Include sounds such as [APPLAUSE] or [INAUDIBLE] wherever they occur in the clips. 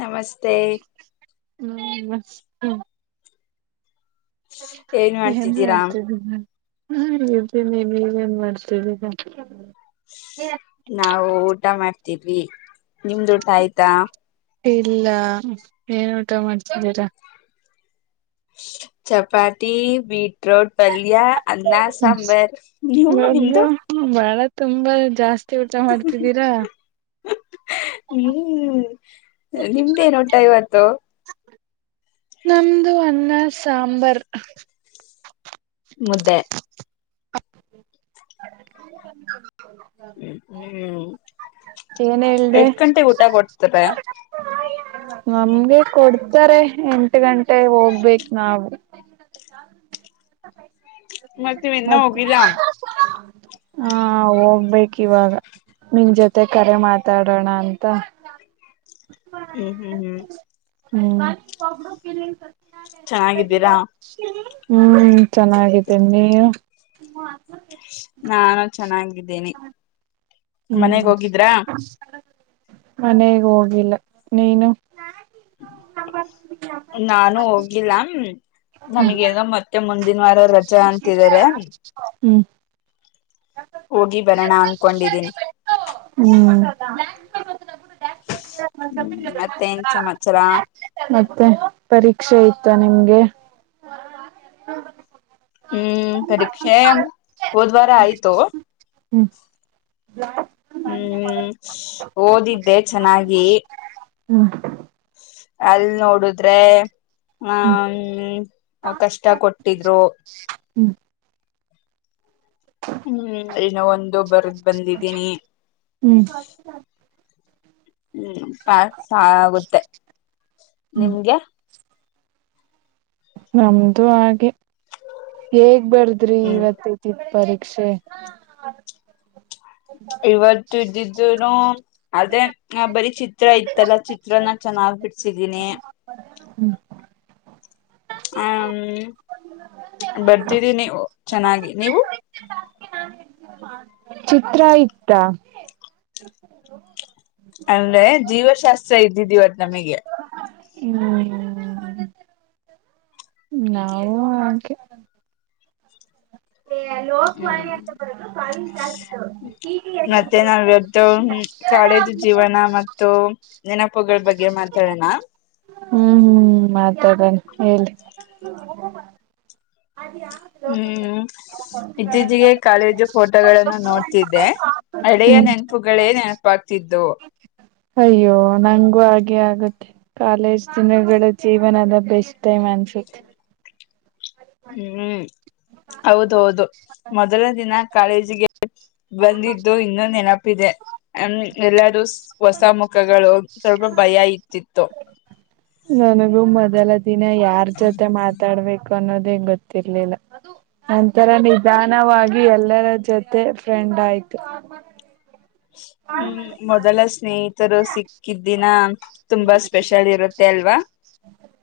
ನಮಸ್ತೆ. ಹ್ಮ್ ನಮಸ್ತೆ. ಏನ್ ಮಾಡ್ತಿದೀರಾ? ಹ ರಿ ಎದ್ದೀನೀ ನೀವ ಏನ್ ಮಾಡ್ತಿದ್ದಿರಾ? ನಾವು ಊಟ ಮಾಡ್ತಿದ್ವಿ ನಿಮ್ದ್ ಊಟ ಆಯ್ತಾ? ಇಲ್ಲ ಏನ್ ಊಟ ಮಾಡ್ತಿದ್ದೀರಾ? ಚಪಾತಿ ಬೀಟ್ರೋಟ್ ಪಲ್ಯ ಅನ್ನ ಸಾಂಬಾರ್ ನೀವು ನಿಮ್ದು? ಒಬ್ರು ಬಾಳ ತುಂಬಾ ಜಾಸ್ತಿ ಊಟ ಮಾಡ್ತಿದ್ದೀರಾ. ಹ್ಮ್ ನಿಮ್ದೇನ್ ಊಟ ಇವತ್ತು? ನಮ್ದು ಅನ್ನ ಸಾಂಬರ್. ಮುದ್ದೆ. ಹ್ ಹ್ಮ್ ಹ್ಮ್ [UNINTELLIGIBLE] ಏನ್ ಹೇಳ್ದೇ? ಎಷ್ಟ್ ಗಂಟೆಗೆ ಊಟ ಕೊಡ್ತಾರೆ ನಮ್ಗೆ ಕೊಡ್ತಾರೆ ಎಂ ಟ್ ಗಂಟೆ ಹೋಗ್ಬೇಕ ನಾವು. ಮತ್ತ ಏನ್ ಇನ್ನ್ ಹೋಗಿಲ್ಲ. ಹಾ ಹೋಗ್ಬೇಕ ಇವಾಗ ನಿನ್ ಜೊತೆ ಕರೆ ಮಾತಾಡೋಣ ಅಂತ [UNINTELLIGIBLE] ಹ್ಮ್ ಹ್ಮ್ ಹ್ಮ್ ಹಂ [UNINTELLIGIBLE] ಚೆನ್ನಾಗಿದ್ದೀರಾ? ಹ್ಮ್ ಚೆನ್ನಾಗಿದ್ದಿನಿ ನೀವು? ನಾನು ಚೆನ್ನಾಗಿದ್ದಿನಿ. ಹ್ಮ್ ಮನೆಗ ಹೋಗಿಲ್ಲ ನೀನು? ನಾನು ಹೋಗಿಲ್ಲಾ ಹಂ ನಮಗೆನ ಮತ್ತೆ ಮುಂದಿನ ವಾರ ರಜಾ ಅಂತಿದಿದ್ದಾರೆ. ಹ್ಮ್ ಹೋಗಿ ಬರಣ ಅನ್ಕೊಂಡಿದ್ದೀನಿ. ಹ್ಮ್ [UNINTELLIGIBLE] ಹ್ಮ್ ಮತ್ತೆನ್ ಸಮಾಚಾರ? ಮತ್ತೆ ಪರೀಕ್ಷೆ ಇತ್ತ ನಿಮ್ಗೆ? ಹ್ಮ್ ಪರೀಕ್ಷೆ ಹೋದ್ವಾರ ಆಯ್ತು. ಲಾ ಹ್ಮ್ ಓದಿದ್ದೆ ಚೆನ್ನಾಗಿ ಹ್ಮ ಅಲ್ ನೋಡುದ್ರೆ ಹ್ಮ್ ಹ ಕಷ್ಟ ಕೊಟ್ಟಿದ್ರು ಹ್ಮ್ ಹ್ಮ್ ಒಂದು ಬರದ್ ಬಂದಿದ್ದೀನಿ. ಹ್ಮ್ ಹ್ಮ್ ಪಾಸ್ ಆಗುತ್ತೆ ಹ್ಮ್ ನಿಮ್ಗೆ? ನಮ್ದು ಹಾಗೆ ಹೇಗ್ ಬರ್ದ್ರಿ ಹ್ಮ್ ಇವತ್ತ ಇದ್ದಿದ್ದ ಪರೀಕ್ಷೆ? ಇವತ್ತ ಇದ್ದಿದ್ದೂನು ಅದೇ ಬರಿ ಚಿತ್ರ ಇತ್ತಲ್ಲ ಚಿತ್ರನ ಚೆನ್ನಾಗ್ ಬಿಡ್ಸಿದೀನಿ. ಹ್ಮ್ ಹಂ ಬರ್ದಿದ್ದೀನಿ ಚೆನ್ನಾಗಿ ನೀವು? ಚಿತ್ರ ಇತ್ತಾ? ಅಂದ್ರೆ ಜೀವಶಾಸ್ತ್ರ ಇದ್ದಿದ ಇವತ್ ನಮಗೆ. [UNINTELLIGIBLE] ನಾವು ಹಾಗೆ ಹೆ ಲೋಕ್ವಾನಿ ಅಂತ ಬರೋದು ಮಾ ಟಾಸ್ಕ್ ಟಿ ಟಿ ಎಸ್ ಅಂತ ಬ ನಾವ ಇವತ್ತು ಕಾಲೇಜು ಜೀವನ ಮತ್ತು ನೆನಪುಗಳ ಬಗ್ಗೆ ಮಾತಾಡೋಣ. ಹ್ಮ್ ಹ್ಮ್ ಮಾತಾಡನ ಹೇಳ್ರೀ ಹ್ಮ್ ಇತ್ತೀಚಿಗೆ ಕಾಲೇಜು ಫೋಟೋಗಳನ್ನು ನೋಡ್ತಿದ್ದೆ. ಹಳೆಯ ಹ್ಮ್ ನೆನಪುಗಳೇ ನೆನಪಾಗತ್ತಿತ್ತು. ಅಯ್ಯೋ ನಂಗೂ ಹಾಗೆ ಆಗುತ್ತೆ. ಕಾಲೇಜ್ ದಿನಗಳ ಜೀವನದ ಬೆಸ್ಟ್ ಟೈಮ್ ಅನ್ಸುತ್ತೆ. ಹ್ಮ್ ಹೌದ ಹೌದು ಮೊದಲ ದಿನ ಕಾಲೇಜಿಗೆ ಬಂದಿದ್ದು ಇನ್ನ ನೆನಪಿದೆ ಹ ಎಲ್ಲಾರೂ ಹೊಸ ಮುಖಗಳು ಸ್ವಲ್ಪ ಭಯ ಇತಿತ್ತು. ನನಗೂ ಮೊದಲ ದಿನ ಯಾರ್ ಜೊತೆ ಮಾತ್ ತಾಡ್ಬೇಕು ಅನ್ನೋದೇ ಗೊತ್ತಿರ್ಲಿಲ್ಲ. ನಂತರ ನಿಧಾನವಾಗಿ ಎಲ್ಲಾರ ಜೊತೆ ಫ್ರೆಂಡ್ ಆಯ್ತು. ಹ್ಮ್ ಮೊದಲ ಸ್ನೇಹಿತರು ಸಿಕ್ಕಿದ ದಿನ. ತುಂಬಾ ಸ್ಪೆಷಲ್ ಇರುತ್ತೆ ಅಲ್ವಾ.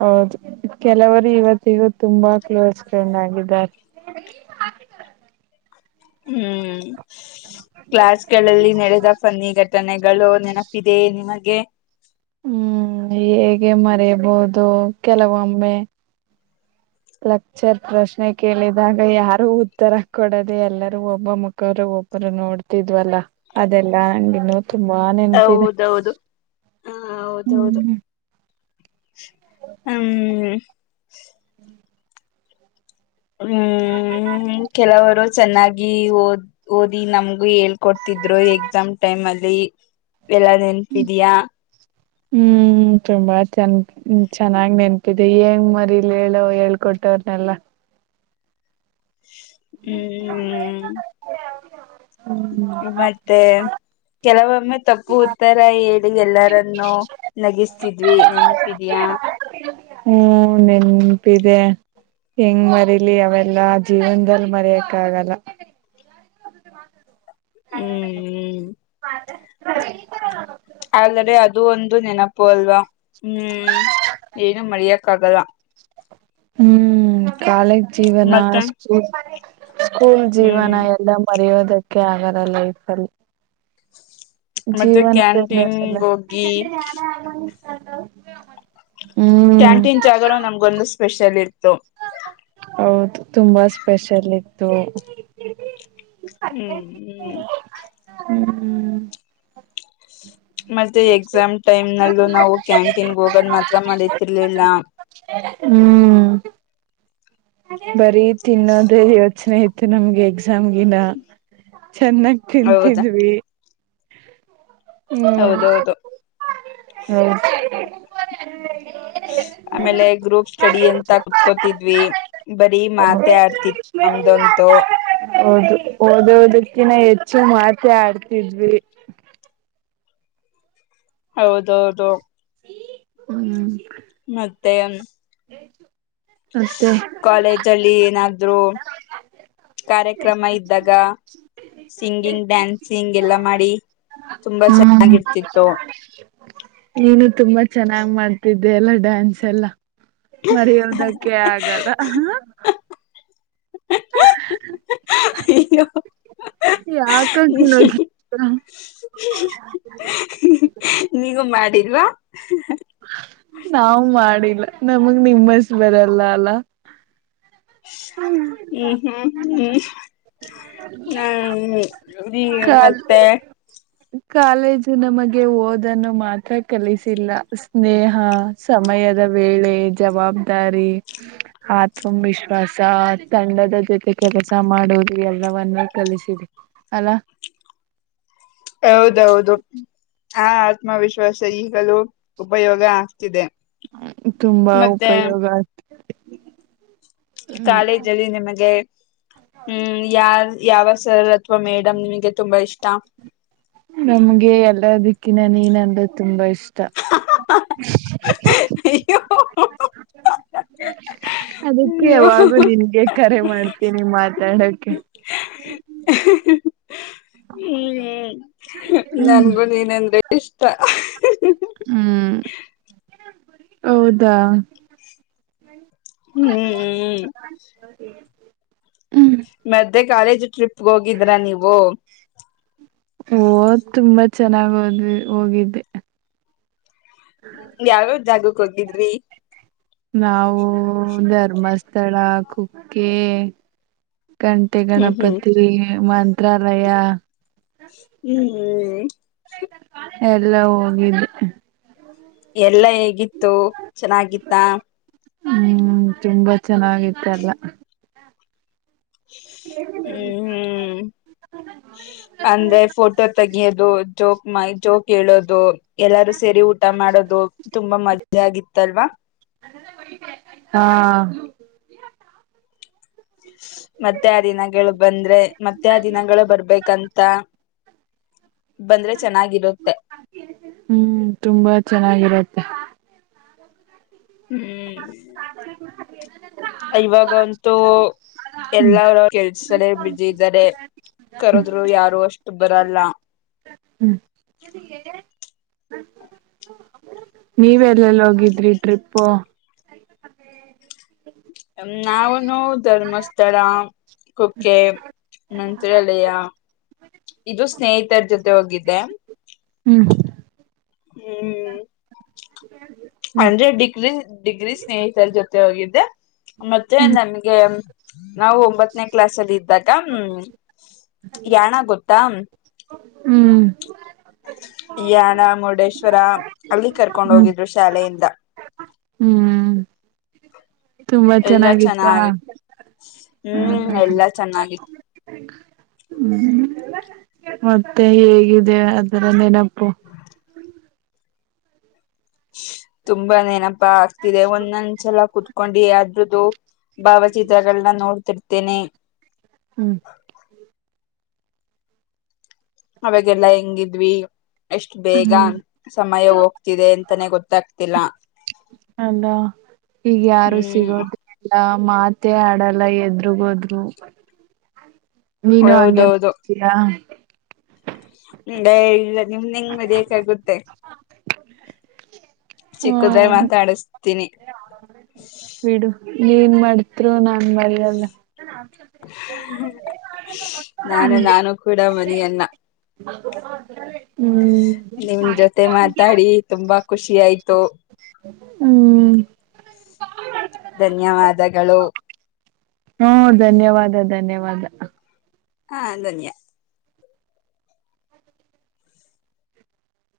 ಹೌದು ಕೆಲವರು ಇವತ್ತಿಗೂ ತುಂಬಾ ಕ್ಲೋಸ್ ಫ್ರೆಂಡ್ ಆಗಿದ್ದಾರೆ. ಹ್ಮ್ ಕ್ಲಾಸ್ ಗಳಲ್ಲಿ ನಡೆದ ಪನ್ನಿ ಘಟ್ ಟನೆಗಳು ನೆನಪಿದೆ ನಿಮಗೆ. ಹ್ಮ್ ಹೇಗೆ ಮರೆಯಬಹುದು ಕೆಲವೊಮ್ಮೆ. ಲೆಕ್ಚರ್ ಪ್ರಶ್ನೆ ಕೇಳಿದಾಗ ಯಾರು ಉತ್ತರ ಕೊಡದೇ ಎಲ್ಲರೂ ಒಬ್ಬ ಮುಕ್ ಕ್ಕರು ಒಬ್ಬರು ನೋಡ್ತಿದ್ವಲ್ಲಾ ಅದೆಲ್ಲಾ ಹಂಗ್ ಇನ್ನೂ ತುಂಬಾ ನೆನಪಿದೆ ಹೌದೌದು ಹ ಹೌದೌದು ಹ್ಮ್. ಹ್ಮ್ ಹ್ಮ್ ಕೆಲವರು ಚೆನ್ನಾಗಿ ಓದ್ ಓದಿ ನಮಗು ಹೇಳ್ಕೊ ತ್ತಿದ್ರು ಎಕ್ಸಾಮ್ ಟೈಮ್ ಅಲ್ಲಿ ಎಲ್ಲಾ ನೆನಪಿದಿಯಾ. ಹ್ಮ್ ತುಂಬಾ ಚಂದ ಚೆನ್ನಾಗ್ ನೆನಪಿದೆ ಹೆಂಗ್ ಮರಿಲಿ ಹೇಳೋ ಹೇಳ್ಕೊಟ್ಟವರನೆಲ್ಲಾ. ಹ್ಮ್ ಹ್ಮ್ ಮತ್ತೆ ಕೆಲವೊಮ್ಮೆ ತಪ್ಪು ಉತ್ತರ ಹೇಳಿ ಎಲ್ಲಾರನ್ನು ನಗಿಸ್ತಿದ್ವಿ ನೆನಪಿದಿಯಾ. ಹ್ಮ್ ನೆನಪಿದೆ. ಹೆಂಗ್ ಮಾರಿಲಿ ಅವೆಲ್ಲಾ ಜೀವನದಲ್ಲಿ ಮಾರಿಯೋಕೆ ಆಗಲ್ಲ. ಹ್ಮ್ [UNINTELLIGIBLE] ಈತರ ನೋಡು. ಆದರೆ ಅದು ಒಂದು ನೆನಪು ಅಲ್ವಾ ಹ್ಮ್ ಏನು ಮರಿಯಾಕ್ಕ ಆಗಲ್ಲ. ಹ್ಮ್ ಕಾಲೇಜ್ ಜೀವನ ಮತ್ತೆ ಸ್ಕೂಲ್ ಸ್ಕೂಲ್ ಜೀವನ ಹ್ಮ್ ಎಲ್ಲಾ ಮರೆಯೋದಕ್ಕೆ ಆಗಲ್ಲ ಲೈಫ್ ಅಲ್ಲಿ. ಮತ್ತೆ ಕ್ಯಾಂಟೀನ್ ಜೀವನದಲ್ಲಿ ಹೋಗಿ [UNINTELLIGIBLE] ಹ್ಮ್ ಕ್ಯಾಂಟೀನ್ ಜಾಗಗಳು ನಮಗೆ ಒಂದು ಸ್ಪೇಷಲ್ ಇತ್ತು. ಹೌದು ತುಂಬಾ ಸ್ಪೇಷಲ್ ಇತ್ತು. ಹ್ಮ್ ಹ್ಮ್. ಹ್ಮ್ ಹ್ಮ್ ಮತ್ತೆ ಎಕ್ಸಾಮ್ ಟೈಮ್ ನಲ್ಲೂ ನಾವು ಕ್ಯಾಂಟೀನ್ಗೆ ಹೋಗದ ಮಾತ್ರ ಮರಿತ್ತಿರಲಿಲ್ಲ. ಹ್ಮ್ ಬರೀ ತಿನ್ನೋದ ಯೋಚನೆ ಐತ್ತಿ ನಮ್ಗ ಎಕ್ಸಾಮ್ ಗಿನ್ನ ಚೆನ್ನಾಗ ಹೌದಾ ತಿಂತಿದ್ವಿ. ಹೌದೌದು ಹ್ಮ [UNINTELLIGIBLE] ಆಮೇಲೆ ಗ್ರೂಪ್ ಸ್ಟಡಿ ಎಂತ ಕುತ್ಕೋತಿದ್ವಿ ಬರೀ ಮಾತೆ ಆಡ್ತಿತ್ತು ನಮ್ದಂತು. ಹೌದು ಓದೋದಕ್ಕಿನ ಹೆಚ್ಚು ಮಾತೆ ಆಡ್ತಿದ್ವಿ. ಹೌದೌದು. ಹ್ಮ್ ಮತ್ತೆನ್ ಮತ್ತೆ ಕಾಲೇಜ್ ಅಲ್ಲಿ ಏನಾದರು ಕಾರ್ಯಕ್ರಮ ಇದ್ದಾಗ. ಸಿಂಗಿಂಗ್ ಡ್ಯಾನ್ಸಿಂಗ್ ಎಲ್ಲ್ ಮಾಡಿ. ತುಂಬಾ ಹ್ಮ್ ಚೆನ್ನಾಗಿರ್ತಿತ್ತು ನೀನು ತುಂಬಾ ಚೆನ್ನಾಗ್ ಮಾಡ್ತಿದ್ದೆ ಎಲ್ಲ ಡ್ಯಾನ್ಸ್ ಎಲ್ಲ. ಮರೆಯೋದಕ್ಕೆ ಆಗಲ್ಲ. ಅಯ್ಯೋ ಯಾಕ ಅಂಗ್ ನಗ್ತಿ ನೀವು ಮಾಡಿಲ್ವಾ. ನಾವು ಮಾಡಿಲ್ಲ ನಮಗ್ ನಿಮ್ಮಷ್ಟ್ ಬರಲ್ಲ ಅಲ್ಲ ಹ್ಮ್ ಹ್ಮ್ ಹ್ಮ್ ಹ್ಮ್ ಹ್ ಈ ಕಾಲ್ ಮತ್ತೆ ಕಾಲೇಜು ನಮಗೆ ಓದನ್ನು ಮಾತ್ರ ಕಲಿಸಿಲ್ಲ ಸ್ನೇಹ ಸಮಯದ ವೇಳೆ ಜವಾಬ್ದಾರಿ ಆತ್ಮವಿಶ್ವಾಸ ತಂಡದ ಜೊತೆ ಕೆಲಸ ಮಾಡುವುದು ಎಲ್ಲವನ್ನೂ ಕಲಿಸಿದೆ ಅಲ್ಲ್ ಹೌದೌದು ಆ ಆತ್ಮವಿಶ್ವಾಸ ಈಗಲೂ ಉಪಯೋಗ ಆಗ್ತಿದೆ ತುಂಬಾ ಮತ್ತೆ ಉಪಯೋಗ ಆಗತ್ತಿದೆ ಕಾಲೇಜಲ್ಲಿ ನಿಮಗೆ ಹ್ಮ್ ಯಾರ್ ಯಾವ ಸರ್ ಅಥವಾ ಮೇಡಮ್ ನಿಮಗೆ ತುಂಬಾ ಇಷ್ಟ ನಮ್ಗೆ ಎಲ್ಲದಿಕ್ಕಿನ ನೀನಂದ್ರೆ ತುಂಬಾ ಇಷ್ಟ ಇಷ್ಟ ಅಯ್ಯೋ ಹ್ಮ್ ಅದಕ್ಕೆ ಅಯ್ಯೋ ಯಾವಾಗು ನಿನ್ಗೆ ಕರೆ ಮಾಡ್ತೀನಿ ಮಾತಾಡಕ್ಕೆ [UNINTELLIGIBLE] ಹ್ಮ್ ಹ್ಮ್ ಹ್ಮ್ ನನ್ಗೂ ನೀನಂದ್ರೆ ಇಷ್ಟ ಹ್ಮ್ ಹೌದಾ ಹ್ಮ್ ಹ್ಮ್ ಮತ್ತೆ ಕಾಲೇಜ್ ಟ್ರಿಪ್ಗ್ ಹೋಗಿದ್ರ ನೀವು ಓ ತುಂಬಾ ಚೆನ್ನಾಗ್ ಓದಿದ ಹೋಗಿದ್ದೆ ಯಾವ್ಯಾವ ಜಾಗಕ್ ಹೋಗಿದ್ರಿ ನಾವು ಧರ್ಮಸ್ಥಳ ಕುಕ್ಕೆ ಕಂಟೆ ಹ್ಮ್ ಹ್ಮ್ ಗಣಪತಿ ಮಂತ್ರಾಲಯ ಹ್ಮ್ ಹ್ಮ್ ಎಲ್ಲ್ ಹೋಗಿದ್ದೆ ಎಲ್ಲ್ ಹೇಗಿತ್ತು ಚೆನ್ನಾಗಿತ್ತಾ ಹ್ಮ್ ತುಂಬಾ ಚೆನ್ನಾಗಿತ್ತ ಎಲ್ಲಾ ಹ್ಮ್ ಹ್ಮ್ ಅಂದ್ರೆ ಫೋಟೋ ತೆಗಿಯೋದು ಜೋಕ್ ಮ ಜೋಕ್ ಹೇಳೋದು ಎಲ್ಲಾರೂ ಸೇರಿ ಊಟ ಮಾಡೋದು ತುಂಬಾ ಮಜ್ಜಾ ಆಗಿತ್ತಲ್ವಾ ಹಾ ಮತ್ತೆ ಆ ದಿನಗಳು ಬಂದ್ರೆ ಮತ್ತೆ ಆ ದಿನಗಳು ಬರ್ಬೇಕಂತ ಬಂದ್ರೆ ಚೆನ್ನಾಗಿರುತ್ತೆ ಹ್ಮ್ ತುಂಬಾ ಚೆನ್ನಾಗಿರತ್ತೆ ಹ್ಮ್ [UNINTELLIGIBLE] ಇವಾಗಂತೂ ಹ್ಮ್ ಎಲ್ಲರು ಅವರವರ ಕೆಲಸದಲ್ಲಿ ಬಿಜಿ ಇದ್ದಾರೆ ಕರೋದ್ರು ಯಾರು ಅಷ್ಟು ಬರಲ್ಲ ಹ್ಮ್ ನೀವಲ್ಲೆಲ್ಲಿ ಹೋಗಿದ್ರಿ ಟ್ರಿಪ್ು ನಾವನು ಧರ್ಮಸ್ಥಳ ಕುಕ್ಕೆ ನಂತರ ಅಲಯ ಇದು ಸ್ನೇಹಿತರ ಜೊತೆ ಹೋಗಿದ್ದೆ. ಹ್ಮ್ ಹ್ಮ್ ಹ್ಮ್ ಅಂದ್ರೆ ಡಿಗ್ರ ಡಿಗ್ರೀ ಸ್ನೇಹಿತರ ಜೊತೆ ಹೋಗಿದ್ದೆ ಮತ್ತೆ ನಮ್ಗೆ ನಾವು ಒಂಬತ್ತನೇ ಕ್ಲಾಸ್ ಅಲ್ಲಿ ಇದೆ ಅದಾಗ ಹ್ಮ ಯಾಣಾಗೊತ್ತಾ ಹ್ಮ್ ಯಾನ ಮುರುಡೇಶ್ವರ ಅಲ್ಲಿ ಕರ್ಕೊಂಡ್ ಹ್ಮ್ ಹೋಗಿದ್ರು ಶಾಲೆಯಿಂದ ಹ್ಮ್. ತುಂಬಾ ಎಲ್ಲಾ ಚೆನ್ನಾಗಿತ್ತ ಚೆನ್ನಾಗಿ ಹ್ಮ್ ಎಲ್ಲಾ ಚೆನ್ನಾಗಿತ್ತು ಹ್ಮ್ ಮತ್ತೆ ಹೇಗಿದೆ ಅದರ ನೆನಪು. ತುಂಬಾ ನೆನಪಾ ಆಗ್ತಿದೆ ಒಂದನ್. ಚೆಲ ಕುೂತ್ಕೊಂಡು ಅದ್ರದ್ದು ಭಾವಚಿತ್ರಗಳನ್ನ ನೋಡ್ತಿರ್ತೇ. ನೆ ಹ್ಮ್. ಅವಾಗೆಲ್ಲಾ ಹೆಂಗಿದ್ವಿ ಎಷ್ಟು ಬೇಗ ಹ್ಮ್ ಸಮಯ ಹೋಗ್ತಿದೆ ಅಂತಾನೇ ಗೊತ್ತಾಗ್ತಿಲ್ಲ ಅಲ್ಲ ಈಗ ಯಾರು ಹ್ಮ್ ಸಿಗೋದು ಲ್ಲ ಮಾತೇ ಆಡಲ್ಲ ಎದರುಗ್ೋದ್ರು ನೀನು ಹೌದೌದು ಹಂಗೇತಯಾ ಹ ಇಲ್ಲ ನಿಮ್ ನಿಂಗ್ ಬರಿ ಆಗುತ್ತೆ ಚಿಕ್ಕದ್ರ ಹ್ಮ ಮಾತಾಡಸ್ತೀನಿ ಬಿಡು ನೀ ಏನ್ ಮಾಡ್ತ್ರು ನಾನ್ ಮರಯಲ್ಲ ನಾನ ನಾನು ಕೂಡ ಮರೆಯಲ್ಲ. [UNINTELLIGIBLE] ನಿಮ್ ಜೊತೆ ಮಾತಾಡಿ ತುಂಬಾ ಖುಷಿ ಆಯ್ತು ಹ್ಮ್ ಧನ್ಯವಾದಗಳು ಹ್ಮ್ ಧನ್ಯವಾದ ಧನ್ಯವಾದ ಹಾ ಧನ್ಯ